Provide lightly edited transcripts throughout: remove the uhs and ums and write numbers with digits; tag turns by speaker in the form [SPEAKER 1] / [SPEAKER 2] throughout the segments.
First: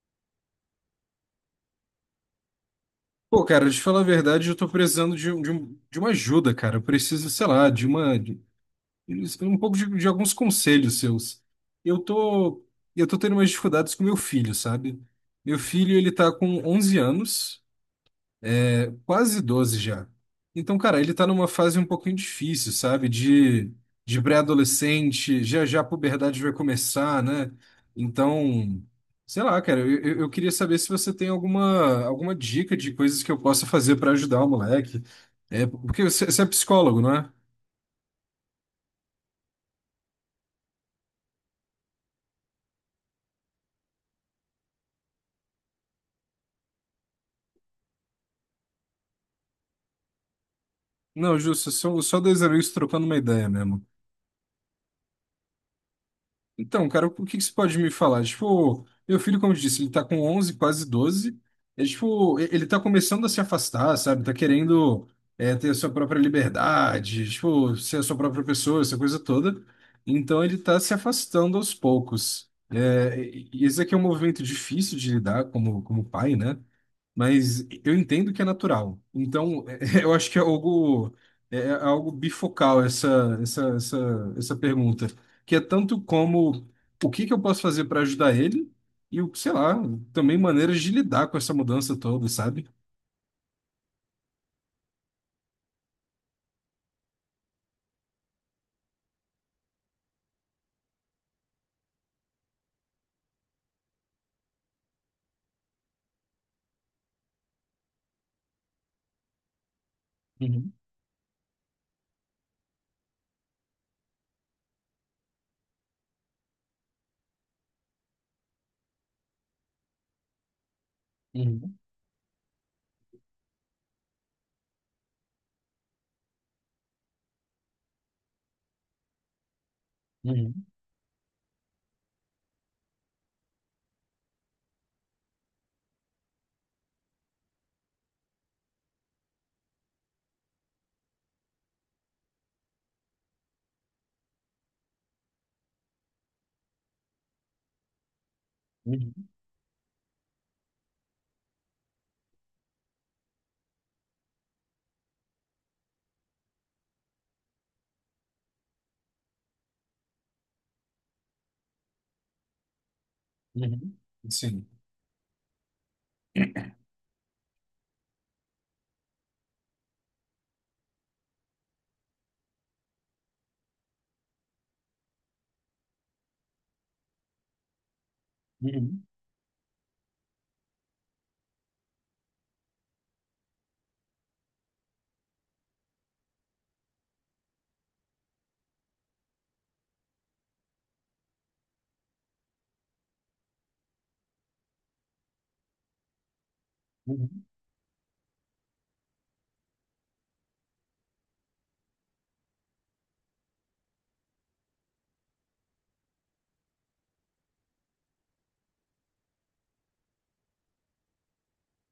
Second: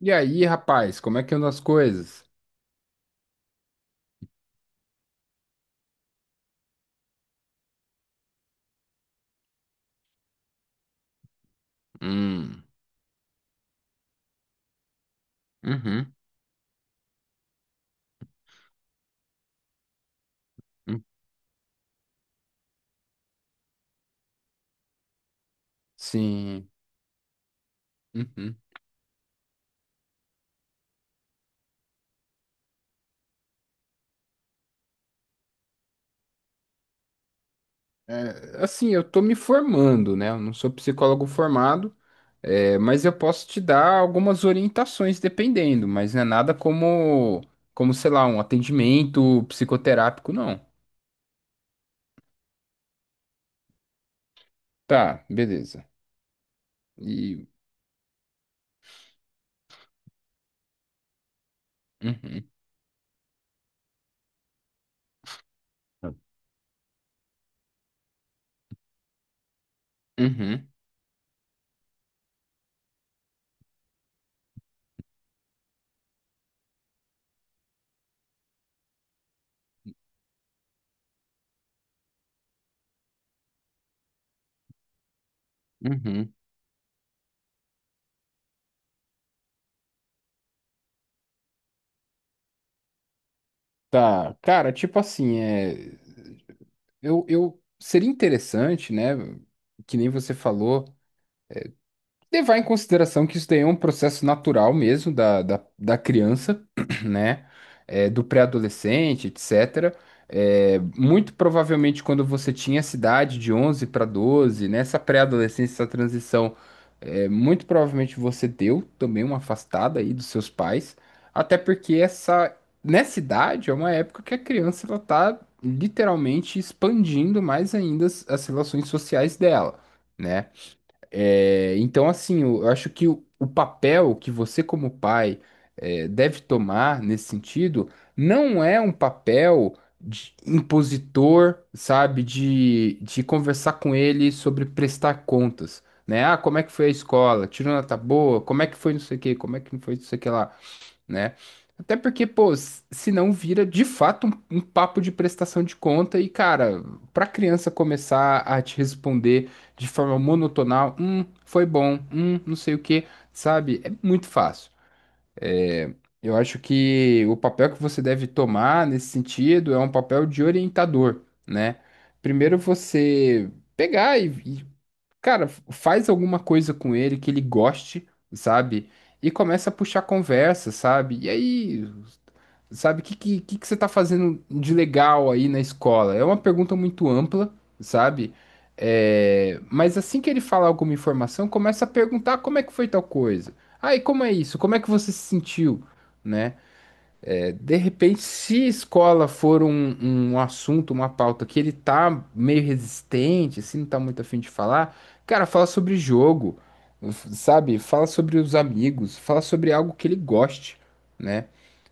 [SPEAKER 1] E aí, rapaz, como é que andam as coisas?
[SPEAKER 2] Pô, cara, de falar a verdade, eu tô precisando de uma ajuda, cara. Eu preciso, sei lá, um pouco de alguns conselhos seus. Eu tô,
[SPEAKER 1] Hum.
[SPEAKER 2] eu tô tendo umas dificuldades com meu filho, sabe? Meu filho, ele
[SPEAKER 1] Uhum.
[SPEAKER 2] tá com 11 anos. Quase 12 já. Então, cara,
[SPEAKER 1] Hum.
[SPEAKER 2] ele tá numa fase um pouquinho difícil, sabe? De pré-adolescente, já já a puberdade vai
[SPEAKER 1] Sim.
[SPEAKER 2] começar, né?
[SPEAKER 1] Uhum.
[SPEAKER 2] Então, sei lá, cara, eu queria saber se você tem alguma dica de coisas que eu possa fazer pra ajudar o moleque. É, porque você é psicólogo, não é?
[SPEAKER 1] Assim, eu tô me formando, né? Eu não sou psicólogo formado, mas eu posso te dar algumas orientações dependendo, mas não é nada como, sei lá, um atendimento psicoterápico, não.
[SPEAKER 2] Não, justo, só dois amigos trocando uma ideia mesmo.
[SPEAKER 1] Tá, beleza.
[SPEAKER 2] Então, cara, o que que
[SPEAKER 1] E.
[SPEAKER 2] você pode me falar? Tipo, meu filho, como eu disse, ele tá com 11 quase 12. É, tipo,
[SPEAKER 1] Uhum,
[SPEAKER 2] ele tá começando a se afastar, sabe? Tá querendo é, ter a sua própria liberdade, tipo, ser a sua própria pessoa, essa coisa toda. Então, ele
[SPEAKER 1] uhum,
[SPEAKER 2] tá se afastando aos poucos. É, e esse aqui é um movimento difícil de lidar como, como pai, né? Mas eu entendo que é natural. Então, eu acho que é algo, é algo bifocal essa pergunta, que é tanto
[SPEAKER 1] uhum.
[SPEAKER 2] como o que que eu posso fazer para ajudar ele e, sei lá, também maneiras de lidar com essa mudança toda, sabe?
[SPEAKER 1] Tá, cara, tipo assim, eu seria interessante, né? Que nem você falou. Levar em consideração que isso daí é um processo natural mesmo da criança, né? É, do pré-adolescente, etc.
[SPEAKER 2] Uhum,
[SPEAKER 1] É, muito provavelmente quando você tinha essa idade de 11 para 12, nessa pré-adolescência, essa transição, é, muito provavelmente você deu também uma afastada aí dos seus pais, até
[SPEAKER 2] uhum,
[SPEAKER 1] porque nessa idade é uma época que a criança ela tá literalmente expandindo mais ainda as relações sociais dela, né?
[SPEAKER 2] uhum,
[SPEAKER 1] É, então, assim, eu acho que o papel que você, como pai, deve tomar nesse sentido não é um papel de impositor, sabe, de conversar com ele sobre prestar contas, né? Ah, como é que foi a escola? Tirou nota boa? Como é que foi não
[SPEAKER 2] uhum,
[SPEAKER 1] sei o quê? Como é que não foi não sei o que lá? Né? Até porque, pô, se não vira de fato um papo de prestação de conta e, cara, pra criança começar a te responder de forma monotonal, foi bom, não sei o quê, sabe? É
[SPEAKER 2] uhum,
[SPEAKER 1] muito
[SPEAKER 2] sim,
[SPEAKER 1] fácil. Eu acho que o papel que você deve tomar nesse sentido é um papel de orientador, né? Primeiro você pegar e, cara, faz alguma coisa com ele que ele goste, sabe?
[SPEAKER 2] uhum,
[SPEAKER 1] E começa a puxar conversa, sabe? E aí sabe? O que que você está fazendo de legal aí na escola? É uma pergunta muito ampla, sabe? É, mas assim que ele fala alguma informação, começa a perguntar como é que foi tal coisa. Ah, e como é isso? Como é que você se sentiu? Né?
[SPEAKER 2] uhum,
[SPEAKER 1] De repente, se escola for um assunto, uma pauta que ele tá meio resistente, assim, não tá muito afim de falar, cara, fala sobre jogo, sabe? Fala sobre os amigos, fala sobre algo que ele goste, né?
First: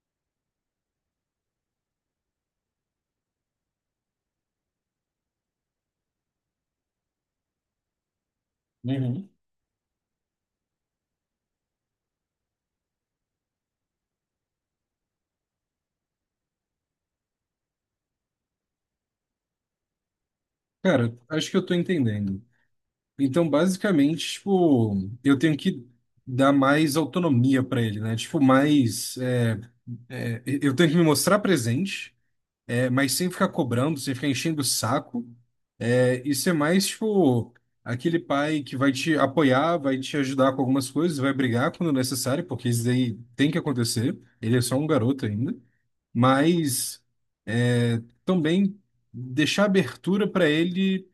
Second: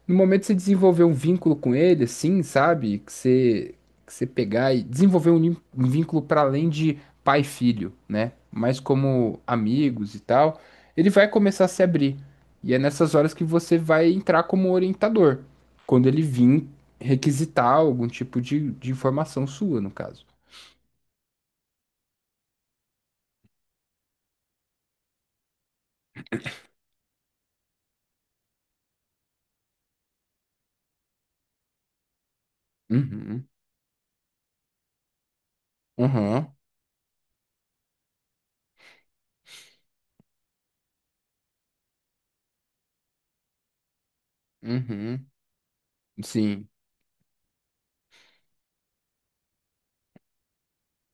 [SPEAKER 1] No momento que você desenvolver um vínculo com ele, assim, sabe? Que você pegar e desenvolver um vínculo para além de pai e filho, né? Mas
[SPEAKER 2] uhum.
[SPEAKER 1] como amigos e tal, ele vai começar a se abrir. E é nessas horas que você vai entrar como orientador quando ele vir requisitar algum tipo de informação sua, no caso.
[SPEAKER 2] Cara, acho que eu tô entendendo. Então, basicamente, tipo, eu tenho que dar mais autonomia para ele, né? Tipo, mais, é, é, eu tenho que me mostrar presente. É, mas sem
[SPEAKER 1] Uhum,
[SPEAKER 2] ficar cobrando, sem ficar enchendo o saco. É, e
[SPEAKER 1] uhum,
[SPEAKER 2] ser mais, tipo, aquele pai que vai te apoiar, vai te ajudar com algumas coisas, vai brigar quando necessário, porque isso daí tem que acontecer. Ele é só um garoto
[SPEAKER 1] uhum,
[SPEAKER 2] ainda.
[SPEAKER 1] sim,
[SPEAKER 2] Mas é, também deixar abertura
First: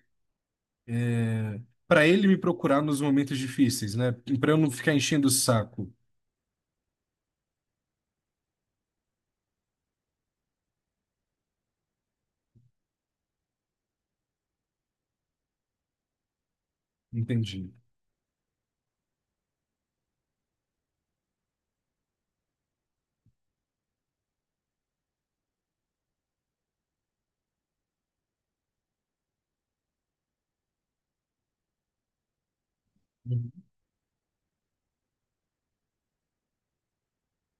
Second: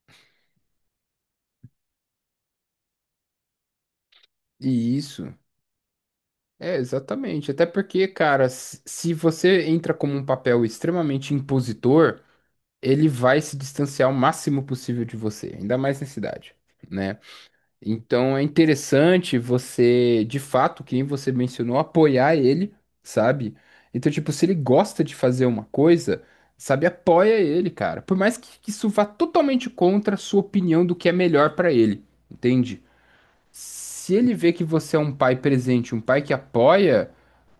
[SPEAKER 2] para ele me procurar nos momentos difíceis, né? Para eu não ficar
[SPEAKER 1] e
[SPEAKER 2] enchendo o
[SPEAKER 1] isso.
[SPEAKER 2] saco.
[SPEAKER 1] É, exatamente. Até porque, cara, se você entra como um papel extremamente impositor, ele vai se distanciar o máximo possível de você, ainda mais nessa idade, né?
[SPEAKER 2] Entendi.
[SPEAKER 1] Então é interessante você, de fato, quem você mencionou, apoiar ele, sabe? Então, tipo, se ele gosta de fazer uma coisa, sabe, apoia ele, cara. Por mais que isso vá totalmente contra a sua opinião do que é melhor pra ele, entende? Se ele vê que você é um pai presente, um pai que apoia,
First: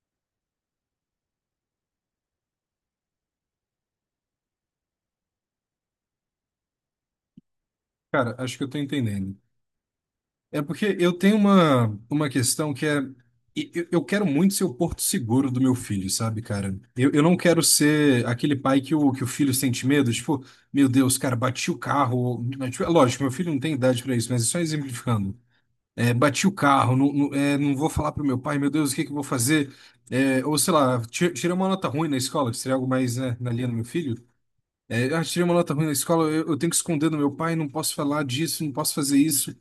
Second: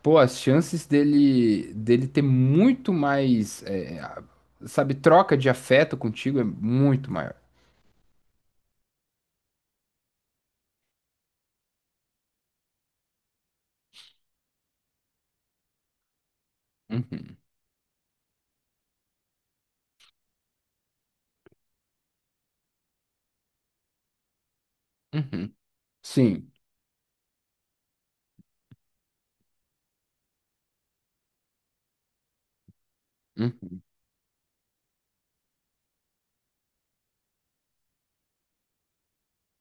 [SPEAKER 1] pô, as chances dele ter muito mais, sabe, troca de afeto contigo é muito maior.
[SPEAKER 2] Cara, acho que eu tô entendendo. É porque eu tenho uma questão que é. Eu quero muito ser o porto seguro do meu filho, sabe, cara? Eu não
[SPEAKER 1] Uhum,
[SPEAKER 2] quero ser aquele pai que que o filho sente medo, tipo, meu Deus, cara, bati o carro, né? Tipo, é lógico, meu filho não tem idade pra isso, mas é só exemplificando.
[SPEAKER 1] uhum.
[SPEAKER 2] É, bati
[SPEAKER 1] Sim.
[SPEAKER 2] o carro, não, não, é, não vou falar pro meu pai, meu Deus, o que que eu vou fazer? É, ou sei lá, tirei uma nota ruim na escola, que seria algo mais, né, na linha do
[SPEAKER 1] Uhum.
[SPEAKER 2] meu filho. É, ah, tirei uma nota ruim na escola, eu tenho que esconder do meu pai, não posso falar disso, não posso fazer isso.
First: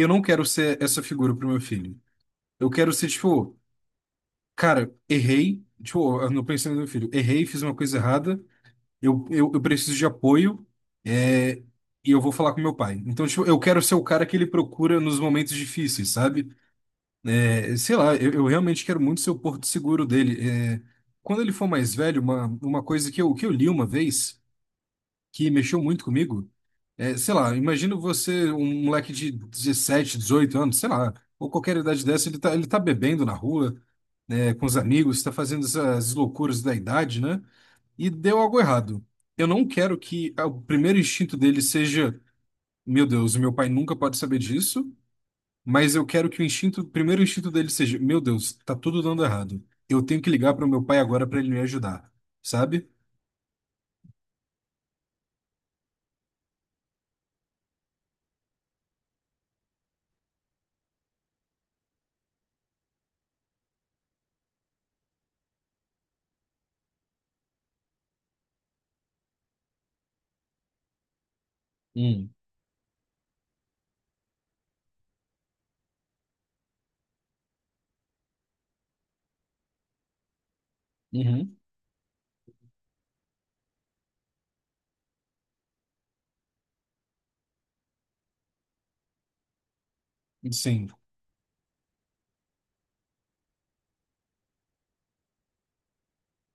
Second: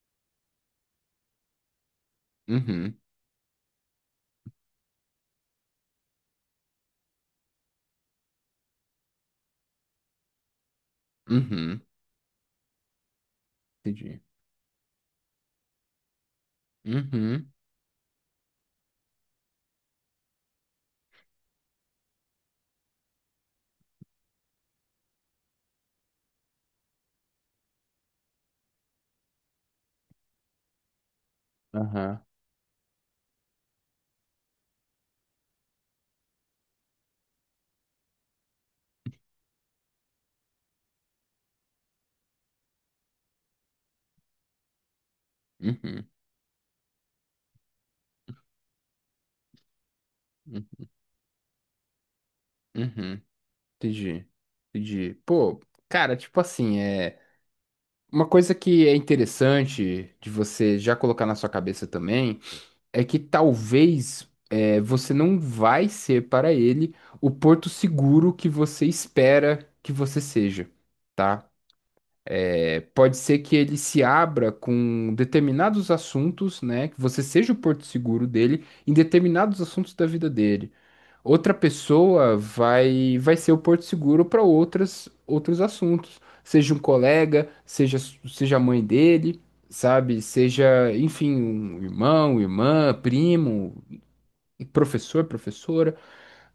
[SPEAKER 2] Eu não quero ser essa figura pro meu filho. Eu quero
[SPEAKER 1] Uhum,
[SPEAKER 2] ser, tipo, cara, errei, tipo, eu não pensei no meu filho, errei, fiz uma coisa errada, eu preciso de apoio, é,
[SPEAKER 1] uhum,
[SPEAKER 2] e eu vou falar com meu pai. Então, tipo, eu quero ser o
[SPEAKER 1] entendi.
[SPEAKER 2] cara que ele procura nos momentos difíceis, sabe?
[SPEAKER 1] Uhum,
[SPEAKER 2] É, sei lá, eu realmente quero muito ser o porto seguro dele. É, quando ele for mais velho, uma coisa que eu li uma vez que mexeu muito comigo. É, sei lá, imagino você, um moleque de 17, 18 anos, sei lá, ou qualquer idade
[SPEAKER 1] aham,
[SPEAKER 2] dessa, ele tá bebendo na rua, né, com os amigos, tá fazendo essas loucuras da idade, né? E deu algo errado. Eu não quero que ah, o primeiro instinto dele seja, meu Deus, meu pai nunca pode saber disso, mas eu
[SPEAKER 1] uhum,
[SPEAKER 2] quero que o primeiro instinto dele seja, meu Deus, tá tudo dando errado. Eu tenho que ligar para o meu
[SPEAKER 1] uhum,
[SPEAKER 2] pai agora para ele me ajudar, sabe?
[SPEAKER 1] uhum, entendi, entendi. Pô, cara, tipo assim, é uma coisa que é interessante de você já colocar na sua cabeça também é que talvez você não vai ser para ele o porto seguro que você espera que você seja, tá?
[SPEAKER 2] Hum,
[SPEAKER 1] Pode ser que ele se abra com determinados assuntos, né? Que você seja o porto seguro dele em determinados assuntos da vida dele. Outra
[SPEAKER 2] uhum,
[SPEAKER 1] pessoa vai ser o porto seguro para outras outros assuntos, seja um colega, seja a mãe dele, sabe?
[SPEAKER 2] sim,
[SPEAKER 1] Seja, enfim, um irmão, irmã, primo, professor, professora,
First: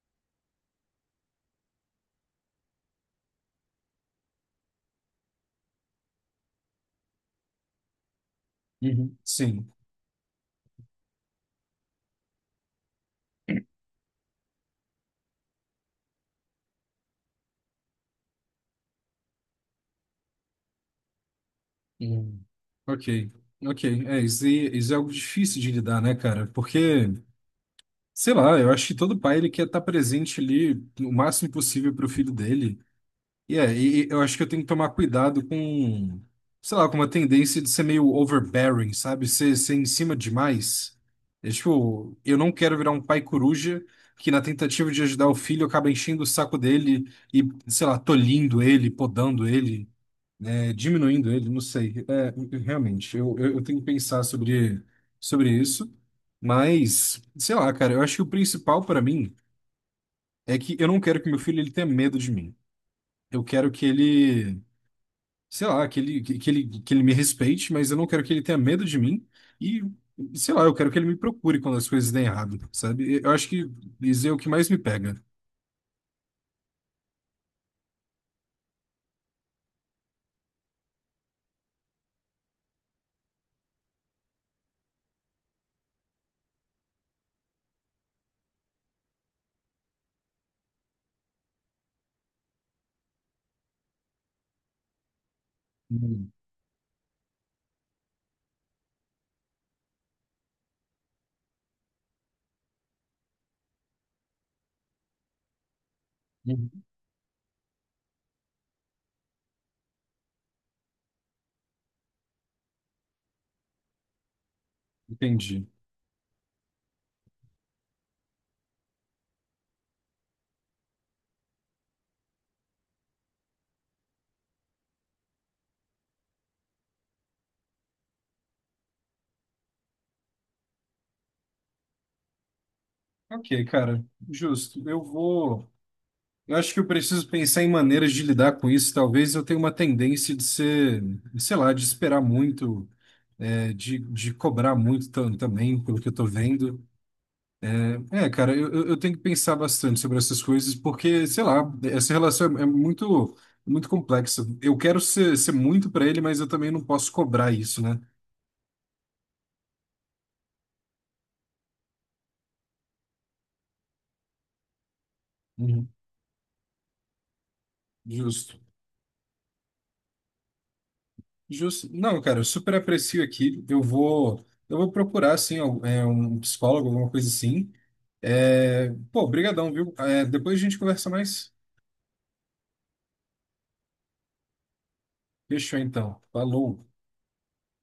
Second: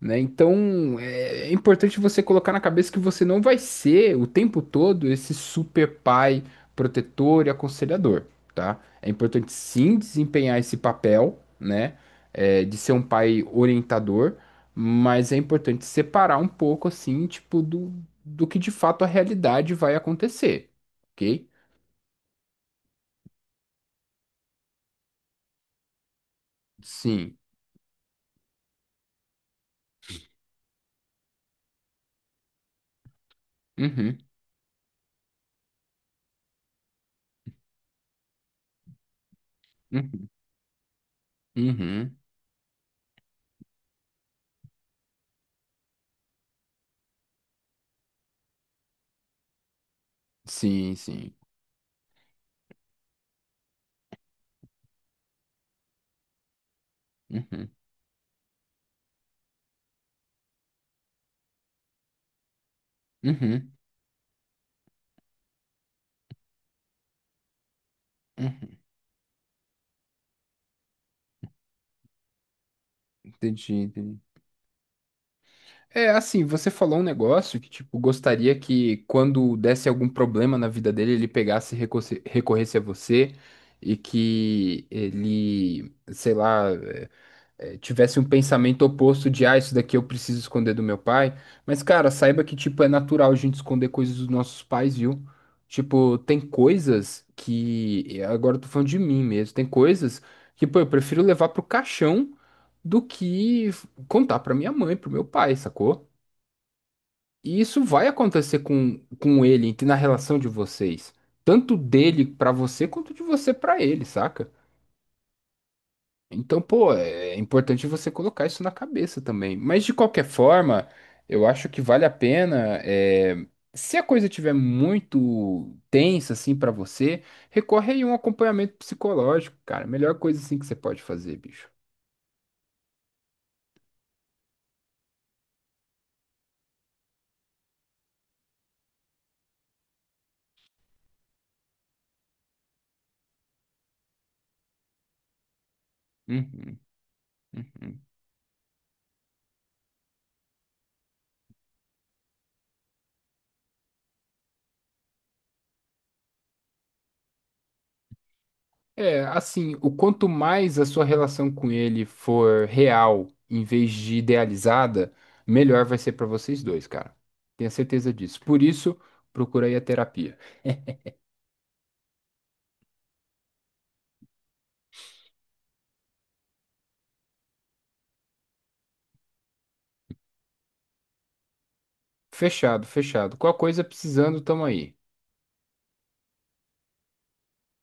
[SPEAKER 1] né? Então, é importante você colocar na cabeça que você não vai ser o tempo todo esse super pai protetor e aconselhador, tá? É
[SPEAKER 2] uhum.
[SPEAKER 1] importante
[SPEAKER 2] Sim.
[SPEAKER 1] sim desempenhar esse papel, né? De ser um pai orientador, mas é importante separar um pouco, assim, tipo, do que de fato a realidade vai acontecer, ok?
[SPEAKER 2] Hum. Ok, ok. É, isso, isso é algo difícil de lidar, né, cara? Porque,
[SPEAKER 1] Sim.
[SPEAKER 2] sei lá, eu acho que todo pai ele quer estar presente ali o máximo possível para o filho dele. E é, e
[SPEAKER 1] Uhum.
[SPEAKER 2] eu acho que eu tenho que tomar cuidado com, sei lá, com uma tendência de ser meio overbearing, sabe? Ser em cima
[SPEAKER 1] Uhum.
[SPEAKER 2] demais. É, tipo,
[SPEAKER 1] Uhum.
[SPEAKER 2] eu não quero virar um pai coruja que, na tentativa de ajudar o filho, acaba enchendo o saco dele e, sei lá, tolhindo ele, podando ele. É,
[SPEAKER 1] Sim,
[SPEAKER 2] diminuindo
[SPEAKER 1] sim.
[SPEAKER 2] ele, não sei. É, realmente, eu tenho que pensar sobre, sobre isso. Mas, sei
[SPEAKER 1] Uhum.
[SPEAKER 2] lá, cara, eu acho que o principal para mim é que eu não quero que meu filho ele tenha medo de mim. Eu quero
[SPEAKER 1] Uhum.
[SPEAKER 2] que ele, sei lá, que ele me respeite, mas eu não quero que ele tenha
[SPEAKER 1] Uhum.
[SPEAKER 2] medo de mim. E, sei lá, eu quero que ele me procure quando as coisas dêem errado, sabe? Eu acho que
[SPEAKER 1] Entendi, entendi.
[SPEAKER 2] isso é o que mais me pega.
[SPEAKER 1] É assim, você falou um negócio que, tipo, gostaria que quando desse algum problema na vida dele, ele pegasse e recorresse a você e que ele, sei lá, tivesse um pensamento oposto de, ah, isso daqui eu preciso esconder do meu pai. Mas, cara, saiba que, tipo, é natural a gente esconder coisas dos nossos pais, viu? Tipo,
[SPEAKER 2] Hum,
[SPEAKER 1] tem coisas que, agora eu tô falando de mim mesmo, tem coisas que, pô, eu prefiro levar pro caixão do que contar pra minha mãe, pro meu pai, sacou?
[SPEAKER 2] hum,
[SPEAKER 1] E isso vai acontecer com ele, na relação de vocês. Tanto dele pra você, quanto de você pra ele, saca?
[SPEAKER 2] Entendi.
[SPEAKER 1] Então, pô, é importante você colocar isso na cabeça também. Mas de qualquer forma, eu acho que vale a pena. Se a coisa estiver muito tensa, assim, pra você, recorre aí a um acompanhamento psicológico, cara. Melhor coisa, assim, que você pode fazer, bicho.
[SPEAKER 2] Ok, cara, justo. Eu vou. Eu acho que eu preciso pensar em maneiras de lidar com isso. Talvez eu tenha uma tendência de ser, sei lá, de esperar muito, é, de cobrar muito também, pelo que eu tô
[SPEAKER 1] Uhum,
[SPEAKER 2] vendo.
[SPEAKER 1] uhum.
[SPEAKER 2] É, cara, eu tenho que pensar bastante sobre essas coisas, porque, sei lá, essa relação é, é muito, muito complexa. Eu quero ser, ser muito para ele, mas eu também não posso cobrar isso, né?
[SPEAKER 1] É, assim, o quanto mais a sua relação com ele for real em vez de idealizada, melhor
[SPEAKER 2] Uhum.
[SPEAKER 1] vai ser pra vocês dois, cara. Tenha certeza disso.
[SPEAKER 2] Justo.
[SPEAKER 1] Por isso, procura aí a terapia.
[SPEAKER 2] Justo. Não, cara, eu super aprecio aqui. Eu vou procurar, assim, é, um psicólogo, alguma coisa assim. É, pô, brigadão, viu? É, depois a gente conversa mais.
[SPEAKER 1] Fechado, fechado. Qual coisa precisando, tamo aí.
[SPEAKER 2] Fechou, então. Falou.